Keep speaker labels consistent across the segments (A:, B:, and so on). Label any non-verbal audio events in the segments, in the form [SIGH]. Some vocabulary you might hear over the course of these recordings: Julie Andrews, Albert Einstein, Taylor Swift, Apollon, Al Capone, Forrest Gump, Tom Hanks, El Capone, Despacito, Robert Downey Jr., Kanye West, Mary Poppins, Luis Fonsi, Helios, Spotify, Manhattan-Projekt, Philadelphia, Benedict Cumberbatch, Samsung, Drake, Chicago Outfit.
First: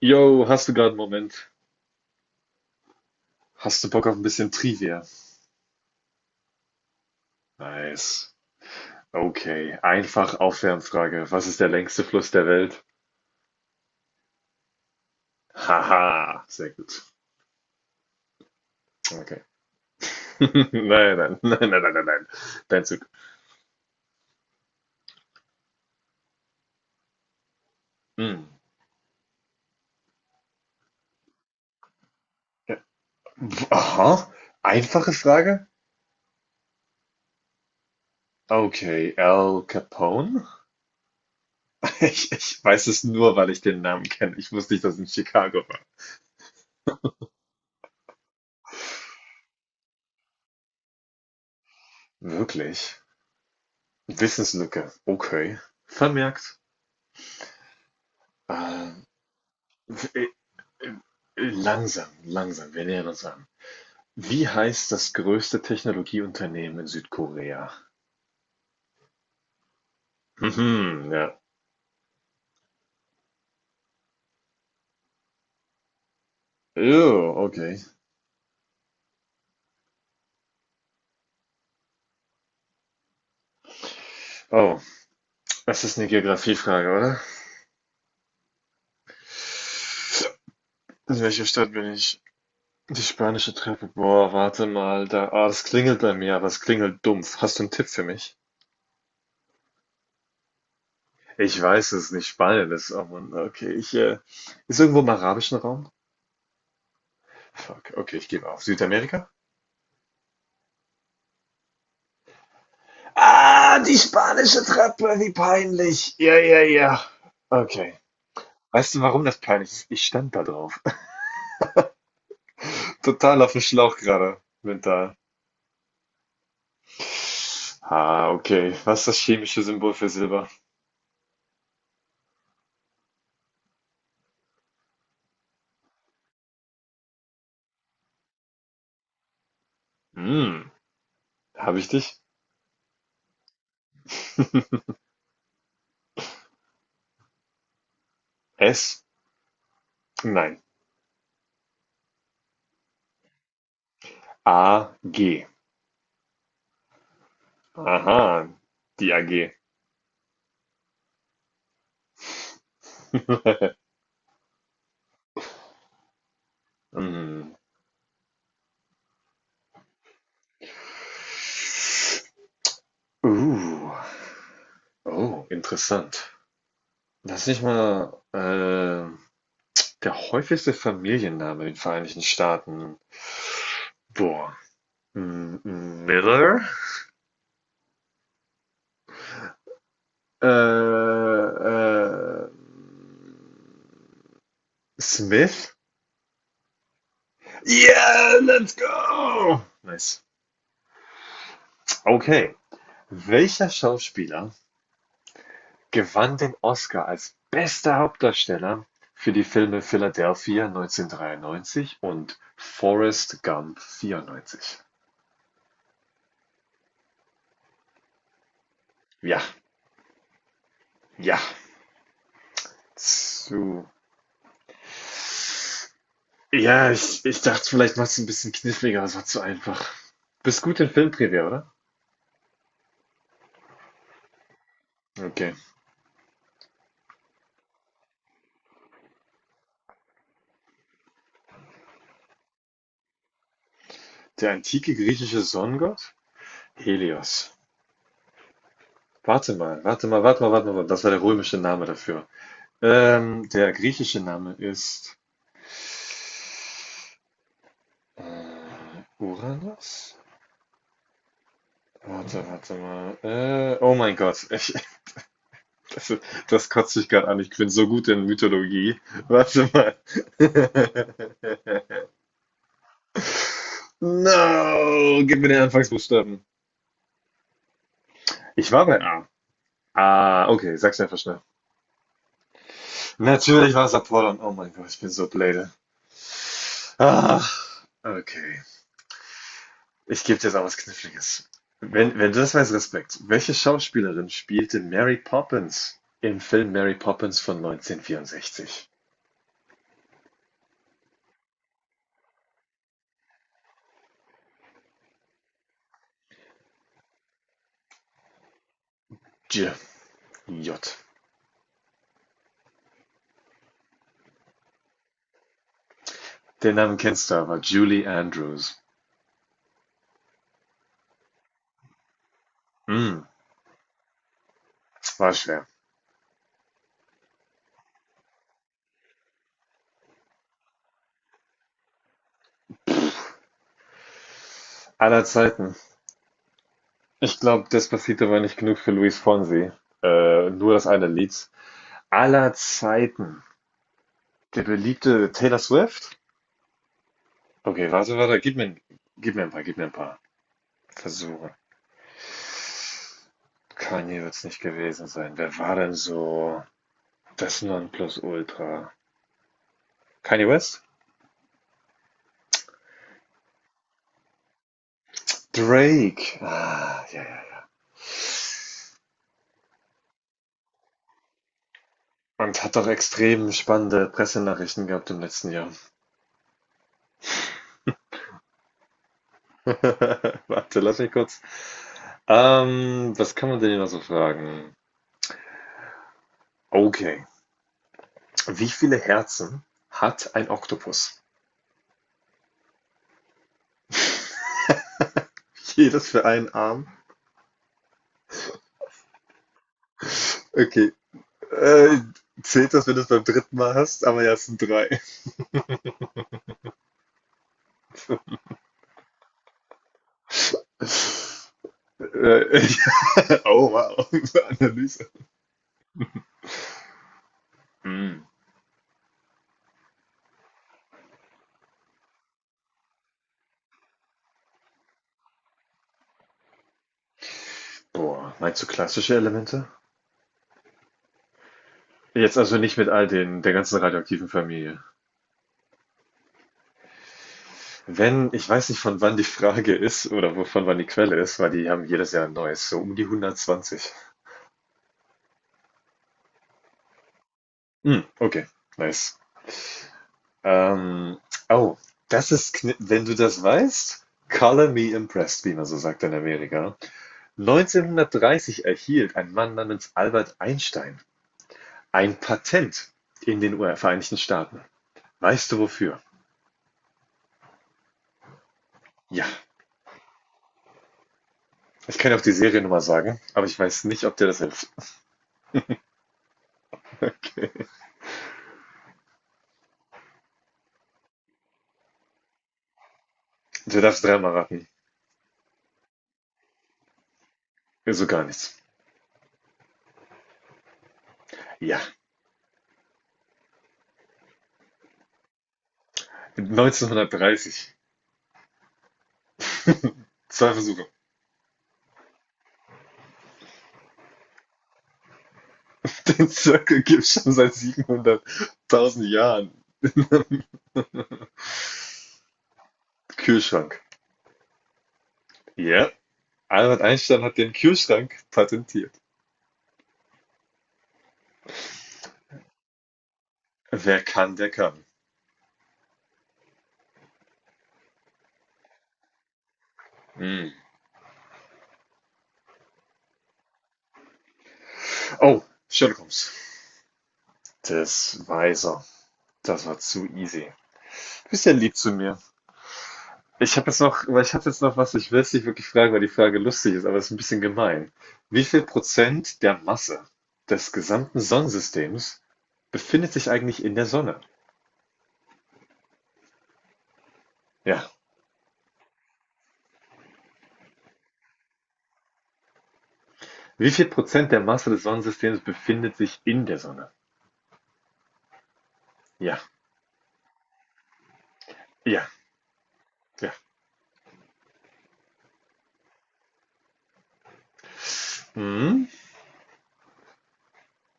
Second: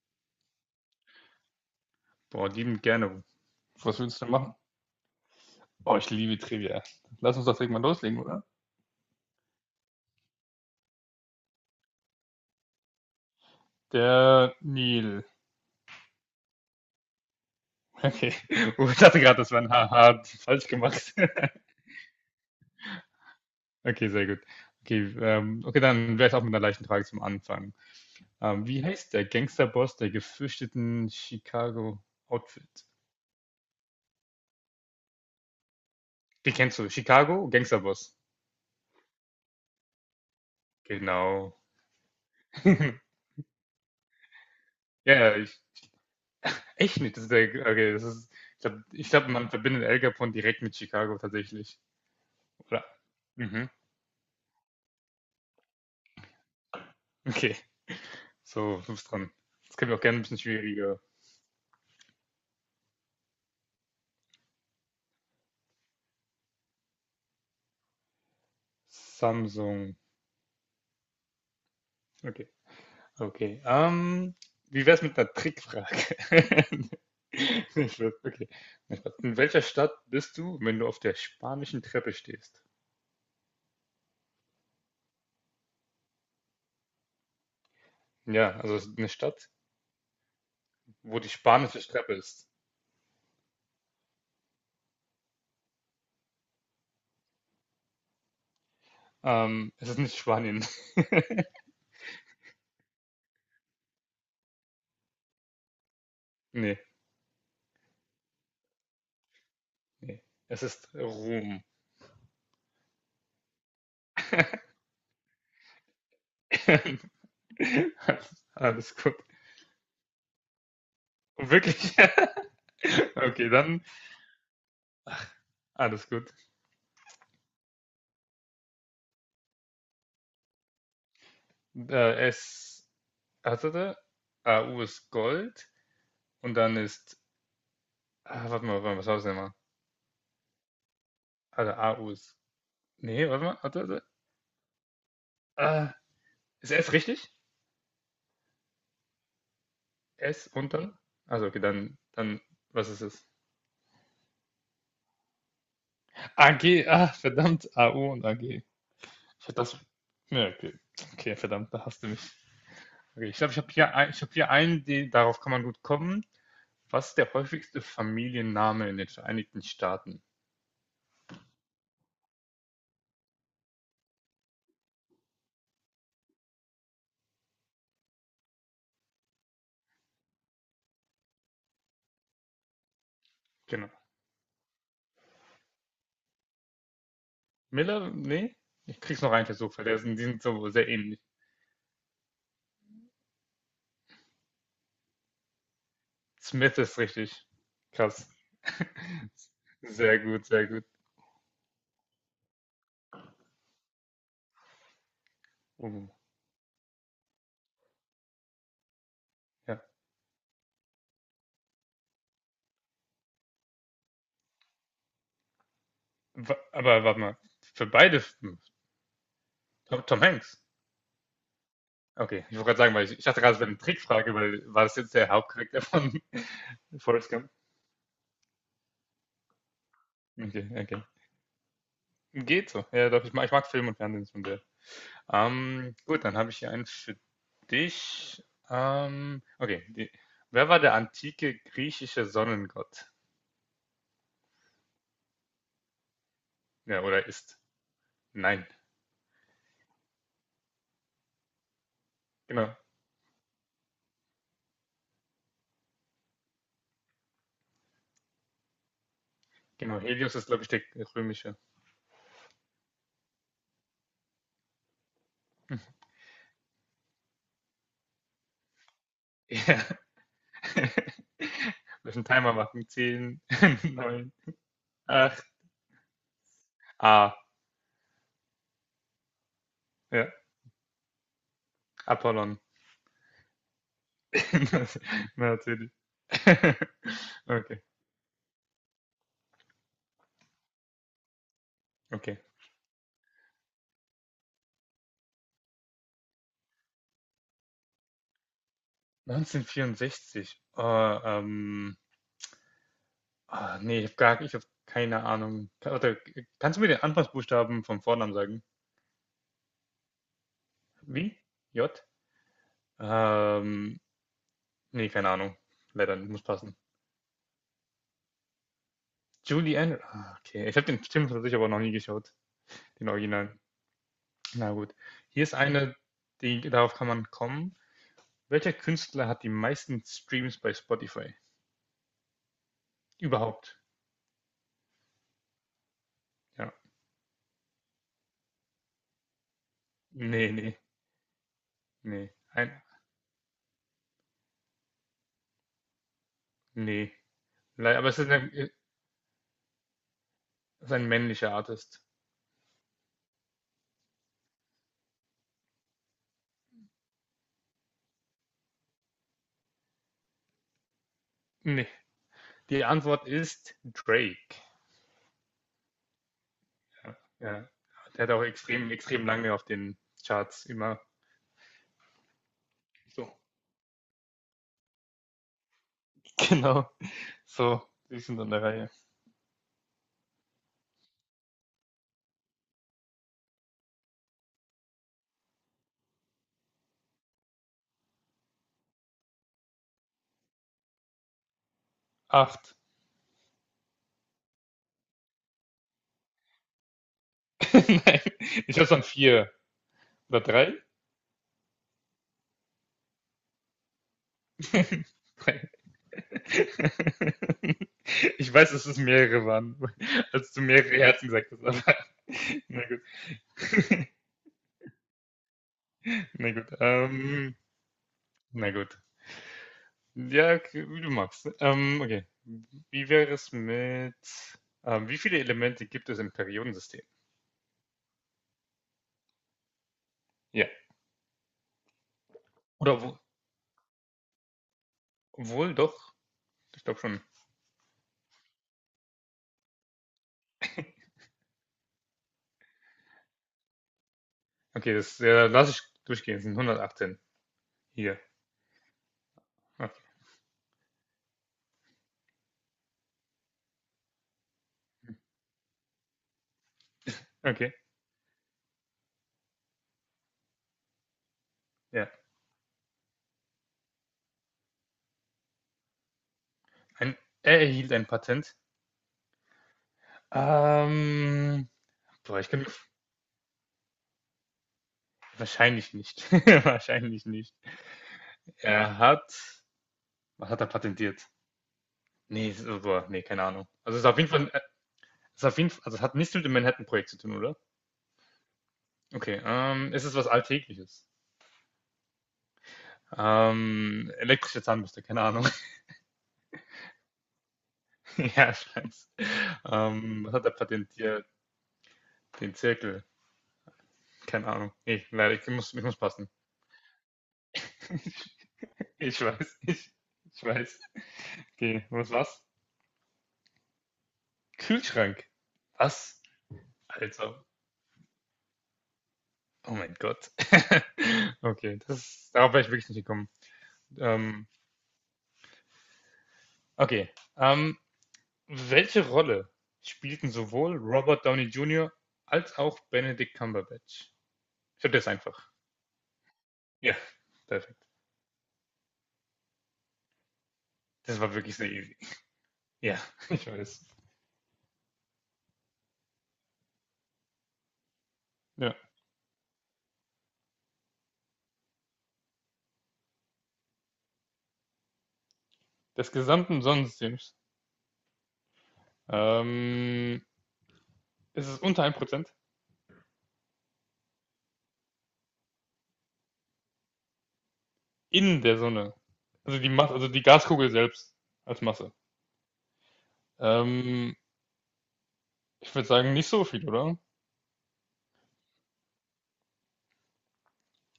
A: Yo, hast du gerade einen Moment?
B: Boah, liebend gerne.
A: Hast du
B: Was
A: Bock auf ein
B: willst du denn
A: bisschen
B: machen?
A: Trivia?
B: Boah, ich liebe Trivia. Lass uns das direkt mal loslegen,
A: Nice.
B: oder?
A: Okay, einfach Aufwärmfrage. Was ist der längste Fluss der Welt?
B: Der Nil.
A: Haha, sehr gut.
B: Okay. [LAUGHS] Oh, ich dachte gerade,
A: Okay.
B: das war ein Haha,
A: [LAUGHS] Nein,
B: falsch gemacht. [LAUGHS]
A: nein, nein, nein, nein, nein, nein. Dein Zug.
B: Okay, sehr gut. Okay, okay, dann wäre ich auch mit einer leichten Frage zum Anfang.
A: Hm.
B: Wie heißt der Gangsterboss der gefürchteten Chicago
A: Ja.
B: Outfit?
A: Aha, einfache Frage?
B: Die kennst du, Chicago Gangsterboss.
A: Okay, Al Capone? [LAUGHS]
B: Genau.
A: Ich weiß
B: [LAUGHS]
A: es nur, weil ich den Namen kenne. Ich wusste nicht, dass es in
B: Ja, ja,
A: Chicago war.
B: echt nicht. Das ist der, okay, das ist, ich glaub, man verbindet El Capone direkt mit Chicago tatsächlich. Oder?
A: Wirklich?
B: Mhm.
A: Wissenslücke. Okay. Vermerkt.
B: Okay, so, du
A: Ähm,
B: bist dran. Jetzt können wir auch gerne ein bisschen schwieriger.
A: Langsam, langsam, wir nähern uns an. Wie heißt das größte Technologieunternehmen in Südkorea?
B: Samsung.
A: Mhm, ja.
B: Okay, okay. Wie wär's mit einer Trickfrage? [LAUGHS]
A: Oh, okay.
B: Nee, Spaß, okay. Nee, Spaß. In welcher Stadt bist du, wenn du auf der spanischen Treppe stehst?
A: Oh, das ist eine Geografiefrage, oder?
B: Ja, also es ist eine Stadt,
A: In
B: wo die
A: welcher Stadt
B: spanische
A: bin
B: Treppe
A: ich?
B: ist.
A: Die spanische Treppe. Boah, warte mal, da. Ah, das klingelt bei mir, aber es klingelt dumpf. Hast du einen Tipp für mich?
B: Es ist nicht Spanien. [LAUGHS]
A: Ich weiß, es nicht Spanien ist, oh Mann. Okay, ich, ist irgendwo im arabischen Raum?
B: Nee,
A: Fuck, okay, ich gebe auf. Südamerika?
B: nee. Es ist Rom.
A: Ah, die spanische Treppe, wie peinlich. Ja, ja, ja.
B: [LAUGHS]
A: Okay.
B: Alles, alles
A: Weißt du,
B: gut.
A: warum das peinlich ist? Ich stand da drauf.
B: Wirklich? [LAUGHS]
A: [LAUGHS] Total
B: Okay,
A: auf dem
B: dann
A: Schlauch gerade, mental.
B: alles gut.
A: Ah, okay. Was ist das chemische Symbol für Silber?
B: S, hatte der? A U ist Gold und dann ist, warte mal, was war das denn mal?
A: Hm,
B: Hatte
A: habe ich
B: A U
A: dich?
B: ist, nee, warte mal, hatte der?
A: [LAUGHS]
B: Ah, Ist S richtig?
A: S?
B: S
A: Nein.
B: und dann? Also okay, dann, was ist es?
A: A, G.
B: AG, verdammt, A U und A
A: Aha,
B: G.
A: die
B: Ich
A: AG.
B: hätte das, ja, okay, okay, verdammt, da hast du mich. Okay, ich glaube,
A: [LAUGHS]
B: ich habe hier einen, darauf kann man gut kommen. Was ist der
A: Hm.
B: häufigste Familienname in den Vereinigten Staaten?
A: Uh, oh, interessant. Das ist nicht mal der häufigste Familienname in den Vereinigten Staaten.
B: Genau.
A: Boah. Miller?
B: Miller, nee, ich krieg's noch rein versucht, weil die sind
A: Äh,
B: so sehr ähnlich.
A: äh, Smith?
B: Smith ist richtig krass.
A: Yeah, let's
B: [LAUGHS]
A: go!
B: Sehr
A: Nice.
B: gut, sehr gut.
A: Okay. Welcher Schauspieler
B: Oh,
A: gewann den Oscar als bester Hauptdarsteller für die
B: ja.
A: Filme Philadelphia 1993 und Forrest Gump 94?
B: Aber warte mal, für beide,
A: Ja,
B: Tom Hanks.
A: ja.
B: Okay, ich wollte gerade sagen, weil ich dachte gerade, es wäre eine
A: Zu.
B: Trickfrage, weil war das jetzt der Hauptcharakter von
A: Ja,
B: [LAUGHS]
A: ich,
B: Forrest
A: ich
B: Gump?
A: dachte, vielleicht machst du ein bisschen kniffliger, aber es war zu einfach. Bist
B: Okay,
A: gut in
B: okay.
A: Filmtrivia, oder?
B: Geht so. Ja, doch, ich mag Film und Fernsehen schon sehr.
A: Okay.
B: Gut, dann habe ich hier einen für dich. Okay, wer war der antike griechische Sonnengott?
A: Der antike griechische Sonnengott?
B: Ja, oder
A: Helios.
B: ist. Nein,
A: Warte mal, warte mal, warte mal, warte mal. Das war der römische Name dafür.
B: genau.
A: Der griechische Name ist
B: Genau,
A: Uranus?
B: Helios ist, glaube ich, der römische.
A: Warte, warte mal. Oh mein Gott, [LAUGHS] ich,
B: [LAUGHS]
A: das, das kotzt mich gerade an. Ich bin so gut in Mythologie. Warte
B: Ja.
A: mal.
B: [LAUGHS]
A: [LAUGHS]
B: Müssen Timer machen. 10, [LAUGHS] neun,
A: No, gib
B: acht.
A: mir den Anfangsbuchstaben.
B: Ah,
A: Ich war bei A.
B: ja,
A: Ah, okay, sag's einfach schnell.
B: Apollon.
A: Natürlich war es Apollon. Oh
B: [LAUGHS]
A: mein Gott,
B: Das-
A: ich bin so
B: Na,
A: blöde.
B: natürlich. [LAUGHS]
A: Ah,
B: Okay,
A: okay. Ich gebe dir jetzt auch was Kniffliges. Wenn du
B: okay.
A: das weißt, Respekt. Welche Schauspielerin spielte Mary Poppins im Film Mary Poppins von 1964?
B: 1964. Oh, ähm, nee, ich habe keine Ahnung. Oder, kannst du mir den Anfangsbuchstaben vom Vornamen sagen?
A: J. J.
B: Wie? J? Ähm, Nee, keine Ahnung. Leider, muss
A: Den
B: passen.
A: Namen kennst du aber, Julie Andrews.
B: Julie Andrews. Okay. Ich habe den Film tatsächlich aber noch nie geschaut, den
A: Hm,
B: Original. Na gut.
A: war
B: Hier ist
A: schwer.
B: eine, die, darauf kann man kommen. Welcher Künstler hat die meisten Streams bei Spotify? Überhaupt.
A: Aller Zeiten.
B: Ja.
A: Ich glaube, Despacito war nicht genug für Luis Fonsi.
B: Nee,
A: Nur
B: nee,
A: das eine Lied.
B: nee.
A: Aller Zeiten. Der beliebte Taylor Swift?
B: Nee.
A: Okay,
B: Leider, aber
A: warte,
B: es ist
A: warte,
B: es
A: gib mir ein paar, gib mir ein paar
B: ist ein männlicher
A: Versuche.
B: Artist.
A: Kanye wird es nicht gewesen sein. Wer war denn so das Nonplusultra? Kanye West?
B: Nee. Die Antwort ist Drake.
A: Drake. Ah,
B: Ja.
A: ja, ja, ja.
B: Ja. Der hat auch extrem, extrem lange auf den Charts immer.
A: Und hat doch
B: So.
A: extrem spannende Pressenachrichten gehabt im letzten Jahr.
B: Genau. So. Die sind an der Reihe.
A: [LAUGHS] Warte, lass mich kurz. Was kann man denn hier noch so fragen? Okay. Wie viele Herzen hat ein Oktopus?
B: Acht.
A: [LAUGHS] Jedes für einen Arm.
B: [LAUGHS] Nein. Ich hab's an vier. Oder drei?
A: Okay. Äh, zählt das, wenn du es beim dritten Mal hast? Aber ja, es sind
B: [LAUGHS]
A: drei.
B: Drei. [LAUGHS] Ich weiß, dass es mehrere waren, als du mehrere Herzen gesagt
A: [LAUGHS]
B: hast, aber
A: Äh,
B: [LAUGHS] na gut.
A: [LAUGHS] oh, wow.
B: [LAUGHS]
A: [LAUGHS] Analyse.
B: Na gut.
A: Hm.
B: Na gut. Ja, okay, wie du magst. Okay. Wie wäre es mit, wie viele Elemente gibt es im Periodensystem?
A: Boah, meinst du klassische Elemente?
B: Ja.
A: Jetzt also nicht mit
B: Oder
A: all den, der ganzen radioaktiven Familie.
B: wohl doch? Ich glaube schon.
A: Wenn, ich weiß nicht, von wann die Frage ist oder wo- von wann die Quelle ist, weil die haben jedes Jahr ein neues, so um die 120.
B: Okay, das ja, lass ich durchgehen. Es sind 118.
A: Hm,
B: Hier.
A: okay, nice.
B: Okay.
A: Ähm, oh, das ist, kn- wenn du das weißt, color me impressed, wie man so sagt in Amerika.
B: Okay.
A: 1930 erhielt ein Mann namens Albert Einstein
B: Ja.
A: ein Patent in den Vereinigten Staaten. Weißt du wofür?
B: Ein, Er erhielt ein Patent.
A: Ja.
B: Ähm,
A: Ich kann dir auch die
B: Boah, ich kann mir
A: Seriennummer sagen, aber ich weiß nicht, ob dir das hilft. [LAUGHS]
B: wahrscheinlich nicht. [LAUGHS] Wahrscheinlich nicht.
A: Okay.
B: Er hat Was hat er patentiert? Ne, so boah, ne, keine Ahnung.
A: Du
B: Also,
A: darfst
B: es ist auf jeden
A: dreimal
B: Fall,
A: raten.
B: ist auf jeden Fall, also, es hat nichts mit dem Manhattan-Projekt zu tun, oder?
A: So gar nichts.
B: Okay, ist es ist was Alltägliches?
A: Ja.
B: Elektrische Zahnbürste, keine Ahnung. [LAUGHS]
A: 1930.
B: Ja, ich weiß.
A: [LAUGHS]
B: Was hat er
A: Zwei Versuche.
B: patentiert? Den Zirkel, keine Ahnung. Ne, leider, ich muss passen.
A: Den Circle gibt es schon seit
B: [LAUGHS]
A: 700.000
B: Ich
A: Jahren.
B: weiß, ich weiß. Okay, was war's?
A: Kühlschrank.
B: Kühlschrank.
A: Ja.
B: Was?
A: Albert Einstein
B: Also,
A: hat den Kühlschrank patentiert.
B: oh mein Gott. [LAUGHS] Okay, darauf wäre ich wirklich nicht gekommen.
A: Wer kann,
B: Ähm,
A: der kann.
B: okay. Ähm, Welche Rolle spielten
A: Mm.
B: sowohl Robert Downey Jr. als auch Benedict Cumberbatch? Ich hab das
A: Oh,
B: einfach.
A: Sherlock Holmes.
B: Ja, perfekt.
A: Das weiß er. Das war zu easy.
B: Das
A: Du
B: war
A: bist ja
B: wirklich sehr
A: lieb zu
B: easy.
A: mir.
B: Ja, [LAUGHS] ich
A: Ich habe jetzt
B: weiß.
A: noch, weil ich hatte jetzt noch was, ich will es nicht wirklich fragen, weil die Frage lustig ist, aber es ist ein bisschen gemein. Wie viel
B: Ja.
A: Prozent der Masse des gesamten Sonnensystems befindet sich eigentlich in der Sonne?
B: Des gesamten Sonnensystems.
A: Ja.
B: Ähm, ist es ist unter 1%
A: Wie viel Prozent der Masse des Sonnensystems befindet sich in der Sonne?
B: in der Sonne.
A: Ja,
B: Also die Masse, also die Gaskugel selbst als Masse.
A: ja, ja.
B: Ähm, Ich würde sagen, nicht so viel, oder?
A: Hm?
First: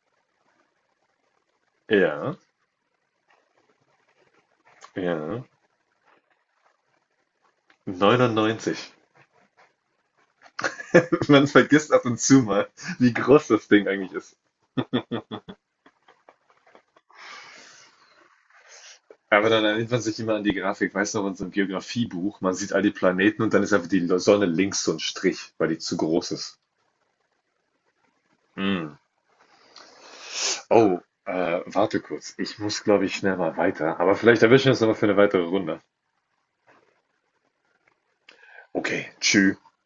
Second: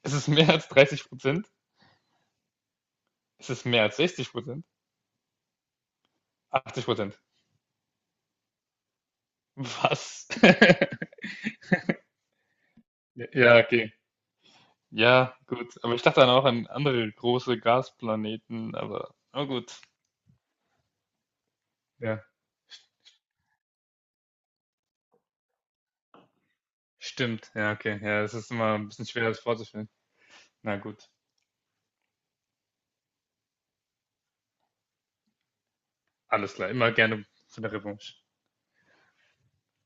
B: Es ist mehr als 30%?
A: Ja,
B: Ist es mehr als 60%?
A: ja.
B: 80%?
A: 99.
B: Was?
A: [LAUGHS]
B: [LAUGHS]
A: Man vergisst ab und zu mal, wie groß
B: Ja,
A: das Ding
B: okay.
A: eigentlich ist.
B: Ja, gut. Aber ich dachte dann auch an andere große Gasplaneten, aber na
A: Aber dann
B: gut.
A: erinnert man sich immer an die Grafik, weißt du, noch, in so einem
B: Ja,
A: Geografiebuch, man sieht all die Planeten und dann ist einfach die Sonne links so ein Strich, weil die zu groß ist.
B: stimmt. Ja, okay. Ja, es ist immer
A: Hm.
B: ein bisschen schwer, das vorzustellen. Na
A: Oh,
B: gut.
A: warte kurz. Ich muss, glaube ich, schnell mal weiter. Aber vielleicht erwischen wir uns nochmal für eine weitere Runde.
B: Alles klar. Immer gerne für eine Revanche.
A: Okay, tschüss.